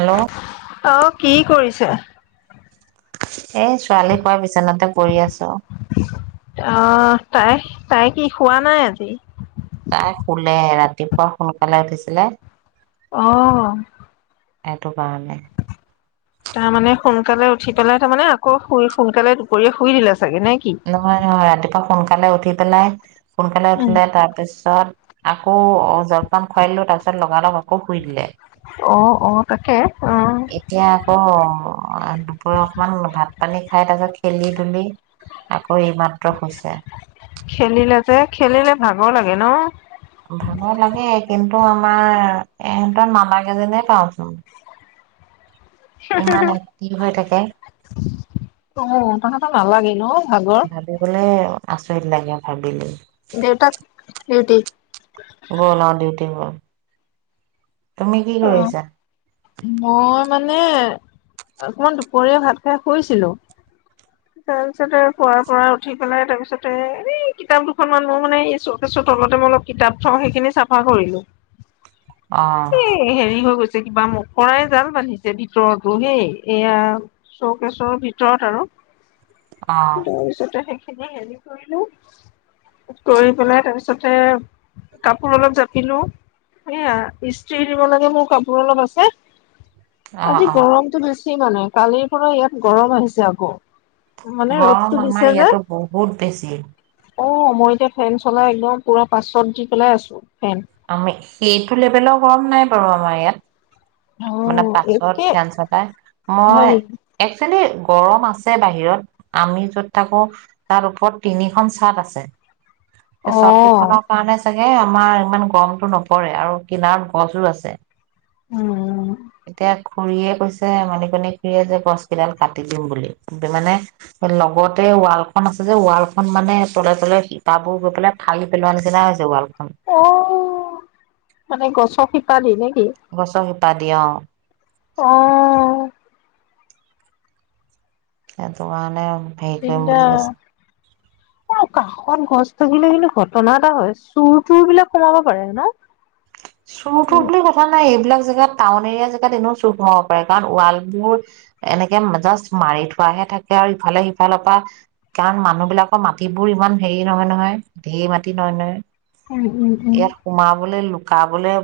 এল্ল'। অ কি কৰিছা? এ ছোৱালী কোৱাৰ বিচনাতে পৰি আছো অহ, তাই তাই কি শোৱা নাই আজি? তাই শোলে ৰাতিপুৱা সোনকালে উঠিছিলে। অ। এটো কাৰণে। তাৰমানে সোনকালে উঠি পেলাই তাৰ মানে আকৌ শুই সোনকালে দুপৰীয়া শুই দিলে। চাগে নে কি নহয় নহয় ৰাতিপুৱা সোনক লে উঠি পেলাই সোনকালে উম উঠিলে তাপিছ ছত আকৌ অ জলপান খোৱাই দিলো তাৰপিছত লগালগ আকৌ শুই দিলে। অ অ তাকে অ এতিয়া আকৌ দুপৰ অকমান ভাত পানী খাই তাৰ পাছত খেলি ধুলি আকৌ এইমাত্ৰ শুইছে। খেলিলে যে খেলিলে ভাগৰ লাগে ন? ভাগ লাগে। কিন্তু আমাৰ এহঁতৰ মালা কেইজনীয়ে পাওঁচোন। ইমান এক্টিভ হৈ থাকে হো, হো, হো, অ', তাহাঁতৰ নালাগেই ন ভাগৰ। ভাবিবলে আচৰিত লাগে ভাবিলেই। দেউতাক ডিউটি? গল অ' ডিউটি গল। তুমি কি অ', কৰিছা মই মানে অকমান দুপৰীয়া ভাত খাই শুইছিলো। তাৰপিছতে শোৱাৰ পৰা উঠি পেলাই তাৰপিছতে এনেই কিতাপ দুখনমান মোৰ মানে এই শ্ব'কেচৰ তলতে মই অলপ কিতাপ থওঁ সেইখিনি চাফা কৰিলো। অ এ হেৰি হৈ গৈছ। কিবা মকৰাই জাল বান্ধিছে ভিতৰতো হেই, এয়া শ্ব'কেছৰ ভিতৰত আৰু। অ তাৰইছতে শেষ। এ হেৰি কৰিলো, কৰি পেলাই তাৰপিছতে কাপোৰ অলপ জাপিলো। সেয়া ইছ টি দিব লাগে মোৰ কাপোৰ অলপ আছে। অ আজি অ গৰমতটো বেছ। কি মানে কালিৰ পৰা ইয়াত গৰম আহিছে আকৌ। মানে গৰম ৰ'দটো আমাৰ দিছে যে ইয়াতো বহুত বেছি। অ', মই এতিয়া ফেন চলাই একদম পুৰা পাঁচত দি পেলাই আছো। ফেন আমি সেইটো লেবেলৰ গৰম নাই অব আমাৰ ইয়াত অ মানে পাছত একে ফেন চটাই হয় মই নেকি একচুৱেলি গৰম আছে বাহিৰত আমি য'ত থাকো তাৰ ওপৰত তিনিখন চাট আছে। এ অ শ্বট কিখনৰ কাৰণে চাগ এ আমাৰ ইমান গৰমতটো নপৰে আৰু কিনাৰত গছো আছে উম। এতিয়া খুৰীয়ে কৈছে মালিকনী খুৰীয়ে যে গছ কেইডাল কাটি দিম বুলি মানে লগতে ৱালখন আছে যে ৱালখনন মানে তলে তলে শিপাবোৰ গৈ পেলাই ফালি পেলোৱা নিচিনা হৈছে ৱাল অঅঅ মানে গছৰ শিপ পা নিনে গছ শিপ শিপা দি অ'। অ'। সেইটো কাৰণে হেৰি কৰিম বিনদা, বুলি কৈছে অ কাষত গছ গছ থাকিলে কিন্তু ঘটনা এটা হয় চুৰ তুৰ বিলাক সোমাব পাৰে ন। চুৰটো উম, বুলি কথা নাই এ এইবিলাক জেগাত টাউন এৰিয়া জেগাত এনেও চুৰ সোমাব পাৰে কাৰণ ৱালবোৰ এনেকে জাষ্ট মাৰি থোৱাহে থাকে আৰু ইফালে সিফালৰ পৰা কাৰণ মানুহ বিলাকৰ মাটিবোৰ ইমান হেৰি নহয় নহয় ধেৰ মাটি নহয় নহয়। উম, উম, উম, ইয়াত সোমাবলৈ ল কাবলে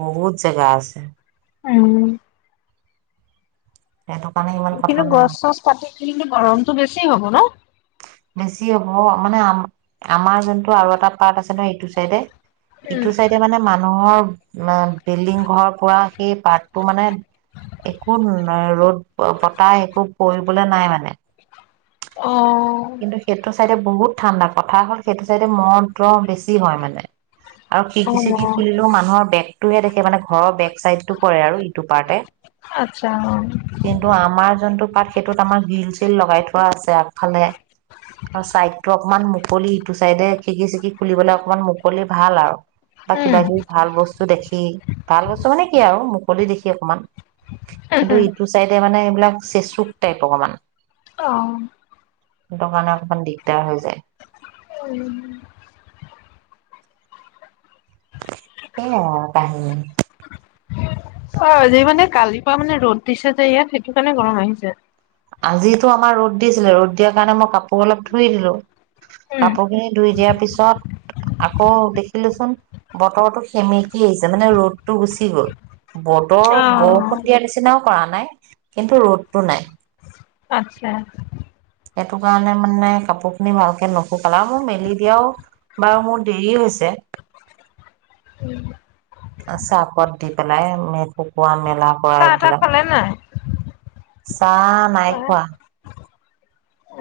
বহুত জেগা আছে। উম। সেইটো কাৰণে ইমান কথা কিন্তু নাই গছ চছ কাটি কিন্তু গৰমটো বেছি হ'ব ন? অ', মানে আ-আমাৰ যোনটো আৰু এটা পাৰ্ট আছে ন এইটো চাইডে উম, ইটো চাইডে মানে মানুহৰ মা বিল্ডিং ঘৰৰ পৰা সেই পাৰ্টটো মানে একো ৰ'দ পতা একো কৰিবলে নাই মানে। কিন্তু সেইটো অহ। চাইডে বহুত ঠাণ্ডা কথা হ'ল, সেইটো চাইডে ম'হ তহ বেছি হয়, মানে। আৰু খিৰিকি চিৰিকি অ' খুলিলোও মানুহৰ বেকটোহে দেখে মানে ঘৰৰ বেক চাইডটো পৰে আৰু ইটো পাৰ্টে। আচ্ছা কিন্তু আমাৰ যোনটো পাত সেইটোত আমাৰ গিলচ চিল লগাই থোৱা আছে আগফালে আৰু চাইডটো অকমান মুকলি ইটো চাইডে খিৰিকি চিৰিকি খুলিবলে অকমান মুকলি ভাল আৰু। বা উম, কিবা কিবি ভাল বস্তু দেখি। ভাল বস্তু মানে কি আৰু মুকলি দেখি অকমান। কিন্তু ইটো চাইডে মানে এইবিলাক চেচুক টাইপৰ অকমান। অহ। সেটো কাৰণে অকমান দিগদাৰ হৈ যায়। উম। সেইয়া কাহিনী। অ' যি মানে কালিৰ পৰা মানে ৰ'দ দিছে যে ইয়াত সেইটো কাৰণে গৰম আহিছে। আজিটো আমাৰ ৰ'দ দিছিলে, ৰ'দ দিয়াৰ কাৰণে মই কাপোৰ অলপ ধুই দিলো। উম, কাপোৰখিনি ধুই দিয়াৰ পিছত আকৌ দেখিলোচোন বতৰটো সেমেকি আহিছে মানে ৰ'দটো গুচি গ'ল। বতৰ অ' বৰষুণ দিয়া নিচিনাও কৰা নাই। কিন্তু ৰ'দতটো নাই। আতচ্ছা, সেইটো কাৰণে মানে কাপোৰ খিনি ভালকে নুশুকালে আৰু মোৰ মেলি দিয়াও বাৰু মোৰ দেৰি হৈছে। উম। চাফৰ্ত দি পেলাই শুকোৱা মেলা।। কৰা চাহ তাহ এইবিলাক। খালেন নাই? চাহ নাই খোৱা। উ,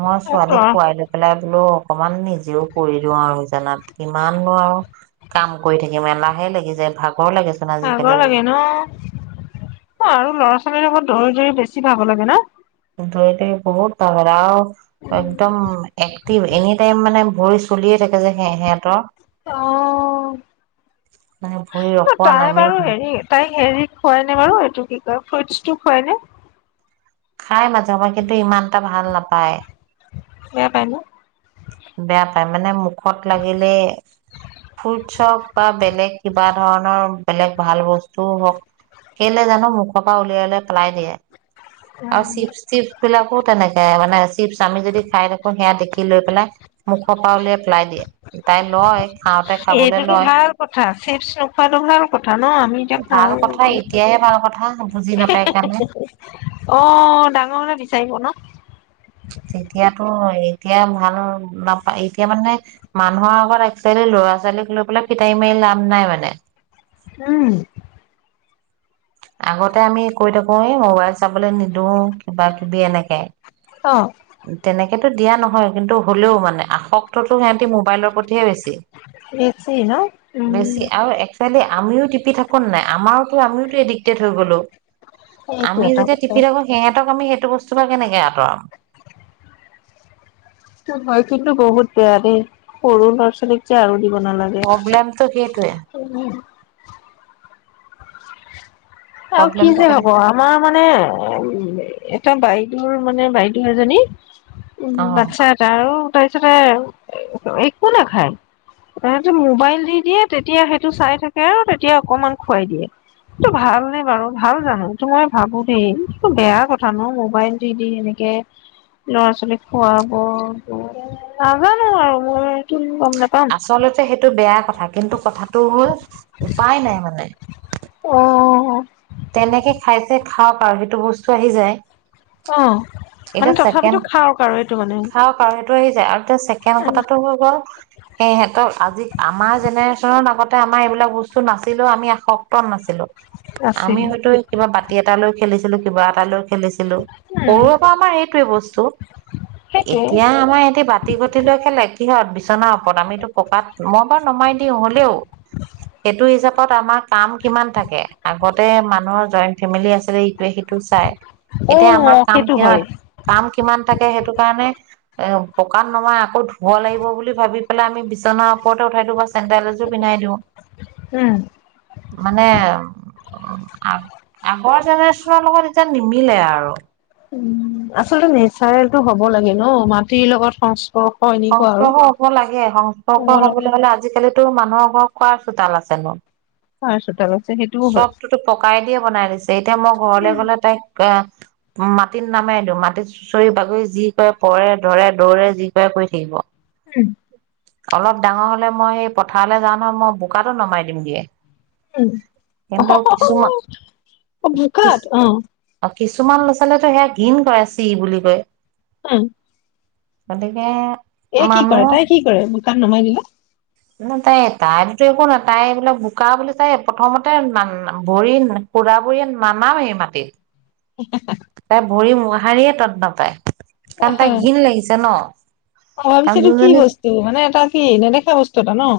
মই ছোৱালীক খোৱাই লৈ পেলাই।। ময়ো অকমান নিজেও পৰি দিও আৰু বিছনাত কিমাননো আৰু কাম কৰি থাকিম এলাহে লাগি যায় ভাগ।। ভাগৰ লাগে ন, আৰু ল'ৰা ছোৱালীৰ লগত।। দৈৰি দৈৰি বেছি ভাগৰ লাগে না? কিন্তু এতিয়া বহুত আৰাম। একদম এক।। এনি টাইম মানে ভৰি চলিয়ে থাকে যে সে সিহঁতৰ। মানে ভৰি অ ৰখোৱা তাই নামেই বাৰু নাই হেৰি তাই হেৰি খোৱাই নে বাৰু এইটো কি কয়।। ফুটৰ্চটো খোৱাই নে? খাই মাজে মাজে দেই ইমান টা ভাল নাপায়। বেয়া পাই ন, তাই মানে মোক, মুখত লাগিলে ফ্ৰুট হওক বা বেলেগ কিবা ধৰণৰ মুখত লাগিলে ফুৰৰ্টচ হক বা বেলেগ কিবা ধৰণৰ বেলেগ ভাল বস্তু হওক কেলে জানো মুখৰ পৰা উলিয়াই উলিয়াই পেলাই দিয়ে। আৰু চিপছ টিপছ বিলাকো তেনেকে মানে।। চিপছ আমি যদি খাই থাকো, সেয়া দেখি লৈ পেলাই।। মুখৰ পৰা উলিয়াই পেলাই দিয়ে। তাই লয় খাওঁতে খাবলৈ এইটোতো লয় ভাল কথা, চিপছ নোখোৱাটো ভাল কথা ন, আমি এতিয়া ভাল খাওঁ কথা এতিয়াহে ভাল কথা বুজি হে নাপায় হে কাৰণে হে অ ডাঙৰ হলে বিচাৰিব ন। তেতিয়াতো এতিয়া ভাল হ'ল। নাপায়, এতিয়া মানে মানুহৰ আগত একচুৱেলি ল'ৰা ছোৱালীক লৈ পেলাই ফিটাহি মাৰি লাভ নাই মানে। উম, আগতে আমি কৈ থাকো এই মোবাইল চাবলে নিদিওঁ কিবা কিবি এনেকে। অ, তেনেকে। সেইটো দিয়া নহয় কিন্তু হ'লেও মানে, আসক্তটো সিহঁতি মোবাইলৰ প্ৰতিহে বেছি। বেছি ন, বেছি উম। আৰু একচুৱেলি আমিও টিপি থাকো নাই আমাৰ কি আমিয়ো টো এডিক্টেড হৈ গলো। সেইটো আমি এটা যেতিয়া কথা। টিপি থাকো সিহঁতক আমি সেইটো বস্তু।। চোপা কেনেকে আঁতৰাম কিন্তু মই কিন্তু বহুত বেয়া দেই সৰু ল'ৰা ছোৱালীক যে আৰু।। দিব নালাগে। প্ৰব্লেমটো সেইটোৱে আৰু কি প্ৰব্লেমটো যে কেনে হ'ব আমাৰ মানে তাইৰ বাইদেউৰ মানে বাইদেউ এজনী উম, অ বাটচা এটা অ'। তাৰ পিছতে একো নাখায়, তাইৰ হাতত মোবাইল দি দিয়ে তেতিয়া সেইটো চাই থাকে অ তেতিয়া অকমান খুৱাই দিয়ে সেইটো ভাল বাৰু ভাল জানো সেইটো মই ভাবো দেই সেইটো বেয়া কথা ন' মোবাইল দি দি এনেকে ল'ৰা ছোৱালীক খুৱাব নাজানো আৰু মইটো আচলতে সেইটো বেয়া কথা। কিন্তু কথাটো হ'ল উপায় নাই মানে। অ'। তেনেকে খাইছে খাওক আৰু সেইটো বস্তু আহি যায় অ মানে এতিয়া ছেকেণ্ড তথাপিতো খাওক আৰু এইটো মানে খাওঁক আৰু সেইটো আহি যায় আৰু এতিয়া ছেকেণ্ড কথাটো হৈ গ'ল সেইটো আজি আমাৰ জেনেৰেশ্যনৰ আগতে আমাৰ এইবিলাক বস্তু নাছিলেও আমি আসক্তোও নাছিলোঁ। হেলো [inaudible] আমি আছিল হয়তো কিবা বাতি এটা লৈ খেলিছিলো। কিবা এটালৈ খেলিছিলো উম সৰুৰে পৰা আমাৰ এইটোৱে বস্তু সেইটোৱে এতিয়া আমাৰ সিহতি বাটি-ঘটি লৈ খেলে কিহঁত বিচনাৰ ওপৰত, আমিতো পকাত মই বাৰু নমাই দিওঁ হ'লেও সেইটো হিচাপত [inaudible] আমাৰ কাম কিমান থাকে আগত তাতে মানুহৰ জইণ্ট ফেমিলি আছিলে ইটোৱে সিটো চাই। অ এতিয়া আমাৰ কাম সেইটো কিমান হয় কাম কিমান থাকে সেইটো কাৰণে এ, পকাত নমাই আকৌ ধুব লাগিব বুলি ভাবি পেলাই আমি বিচনাৰ ওপৰতে উঠাই দিবো চাওঁ। চেণ্ডেল এজোৰ পিন্ধাই দিওঁ উম মানে অ আগৰ জেনেৰেশ্যনৰ লগত এতিয়া নিমিলে আৰু উম আচলতে নেচাৰেলেটো হব লাগে ন মাটিৰ লগত সংস্পৰ্শ এনেকুৱা আৰু সংস্পৰ্শ হ'ব লাগে হ'ব সংস্পৰ্শ লাগে হবলৈ হ'লে আজিকালি টো মানুহৰ ঘৰত কাৰ চোতাল আছে নু কাৰ চোতাল আছে সেইটোও হয় চবটোটো পকাই দিয়ে বনাই দিছে এতিয়া মই ঘৰলে উম গ'লে তাইক আহ মাটিত নামাই দিও, মাটিত চুচৰি বাগৰি যি কৰে পৰে ধৰে দৌৰে যি কৰে কৰি থাকিব। [unintelligible] অলপ ডাঙৰ হলে মই সেই পথাৰলৈ যাওঁ নহয় মই বোকাটো নমাই দিম দিয়ে উম অহোহোহো অ কিছ বোকাত ঘৃণ কৰে চি বুলি কয় উম। গতিকে এ কি মানুহ কৰে, তাই কি কৰে? তাত নমাই দিলে। নহয়, তাই টাইমতো একো নাপায়। পেট ভৰিল মোৰ। সঁহাৰিয়ে তত্ নাপায়। কাৰণ তাইৰ ঘৃণ লাগিছে ন? অন কাৰণ ছিৰিজ কি যোনজনী বস্তু মানে এটা কি নেদেখা বস্তু এটা ন?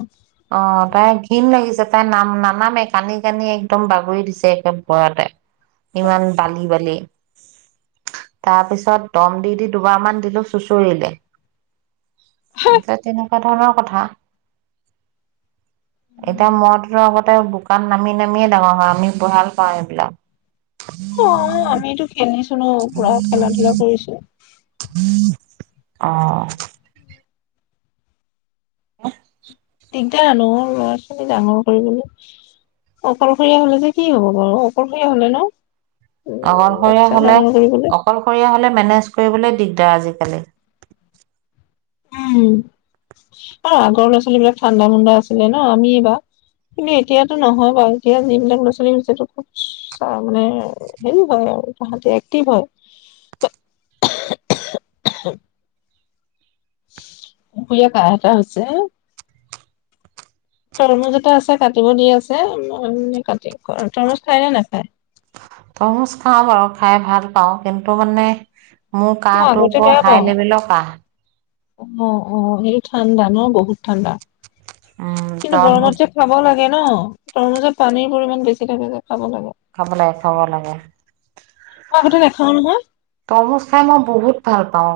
অ তাই ঘিণ লাগিছে তাই নাম নানামে কান্দি কান্দি একদম বাগৰি দিছে একে ওপৰতে ইমান বালি বালি। তাৰ পিছত দম দি দি দুবাৰমান দিলো চুচৰিলে। তাতে ন? এ ধৰণৰ কথা। এতিয়া মদ লোৱা আগতে বুকু বোকাত নামি নামিয়ে ডাঙৰ হোৱা আমি ভাল পাওঁ এইবিলাক। অ, আমিতো খেলিছো ন পুৰা খেলা -ধূলা কৰিছো। [inaudible] অহ এহ [unintelligible] দিগদাৰ আানো ল'ৰা -ছোৱালী ডাঙৰ কৰিবলৈ, অকলশৰীয়া হলে যে কি হব বাৰু অকলশৰীয়া হলে ন? উম অকলশৰীয়া বাচ্ছা হলে, ডাঙৰ কৰিবলৈ অকলশৰীয়া হলে মেনেজ কৰিবলে দিগদাৰ আজি। বেলেগ উম আৰু আগৰ ল'ৰা ছোৱালী বিলাক ঠাণ্ডা মুডা আছিলে ন আমিয় বা কিন্তু এতিয়াটো নহয় বাৰু এতিয়া যিবিলাক ল'ৰা -ছোৱালী হৈছেটো খুব চা মানে হেৰি হয় আৰু তাহাঁতি এক্টিভ হয়। সুৰ- সুৰিয়া কাঁহ এটা হৈছে। তৰমুজ এটা আছে কাটিব দি আছে। উম কাটি কৰি। তৰমুজ খায় নে নেখায় তৰমুজ খাওঁ বাৰু খাই ভাল পাওঁ কিন্তু মানে! মোৰ মই কাঁহটো আগতে বৰ বেয়া হাই পাওঁ লেভেলৰ কাঁহ। অ- অ এই ঠাণ্ডা ন বহুত ঠাণ্ডা? উম কিন্তু গৰমত তৰমুজ যে খুৱাব লাগে। অ তৰমুজত পানীৰ পৰিমাণ বেছি থাকে যে। খাব লাগে মই খাব লাগে, খাব লাগে আগতে নাখাও নহয় তৰমুজ খাই মই বহুত ভাল পাওঁ।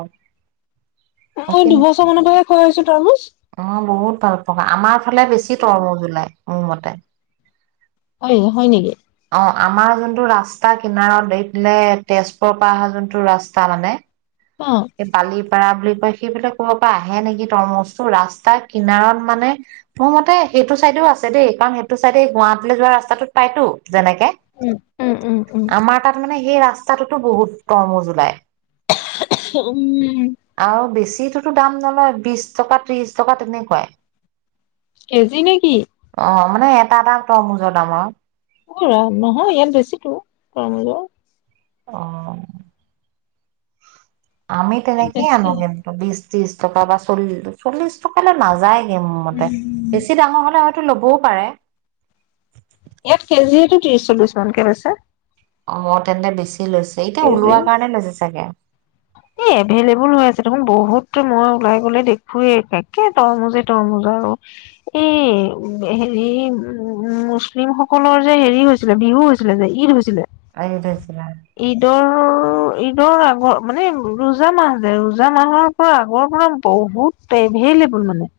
অ' মই কিন্ দুবছৰ মানৰ পৰাহে খোৱা হৈছো তৰমুজ - অ বহুত ভাল পাওঁ আমাৰ ফালে বেছি তৰমুজ ওলাই। মোৰ মতে, হৈ হয় নেকি? অ আমাৰ যোনটো ৰাস্তা কিনাৰত এই পিনে তেজপুৰৰ পৰা অহা যোনটো ৰাস্তা মানে, অ এ পালিপ পায়া বুলি কয় সেই বিলাক ক'ৰবা পৰা আহে নেকি তৰমুজটো? ৰাস্তাৰ কিনাৰত মানে মোৰ মতে সেইটো চাইডেও আছে দেই কাৰণ সেইটো চাইডে গুৱাহাটীলৈ যোৱা ৰাস্তাটোত পাইতো। যেনেকে উম, উম, উম, উম, আমাৰ তাত মানে ই সেই ৰাস্তাটোতো বহুত তৰমুজ ওলাই [inaudible] উম সেইটোতো দাম নলয় বিশ টকা ত্ৰিশ টকা তেনেকুৱাই কেজি নেকি অ মানে এটা এটা তৰমুজৰ দাম আৰু [inaudible] নহয় ইয়াত বেছিতো তৰমুজৰ অ' আমি ইয়াত তেনেকেইে বেছি। আনোগে বিশ ত্ৰিশ টকা বা চল্লি চল্লিশ টকালে নাযায় মোৰ মতে উম, বেছি ডাঙৰ হলে লবও পাৰে ইয়াত কেজিটো ত্ৰিশ চল্লিশ মানকে হৈছে অ' মোৰ তেন্তে বেছি। লৈছে এতিয়া কেজি। ওলোৱা কাৰণে লৈছে চাগে। বহুতো মই ওলাই গলে দেখুৱে একে তৰমুজে তৰমুজ আৰু এই হেৰি উম মুছলিমসকলৰ যে হেৰি হৈছিলে বিহু হৈছিলে যে ঈদ হৈছিলে আনি থৈছিলা। ঈদৰ ঈদৰ আগৰ মানে ৰোজা মাহ যে ৰোজা মাহৰ পৰা আগৰ পৰা বহুত এভেইলেবেল মানে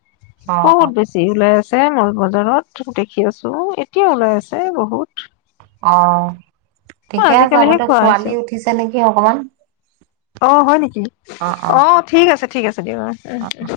অ', অ', বহুত বেছি ওলাই আছে মল বজাৰত দেখি আছো এতিয়া ওলাই আছে বহুত। অ' অ ঠিকে আছে হব আজিকালিহে দিয়ক খোৱা হৈছে ছোৱালী উঠিছে নেকি অকমান। অ' হয় নেকি অ ঠিক আছে। ঠিক আছে [inaudible] উম অ'। উম!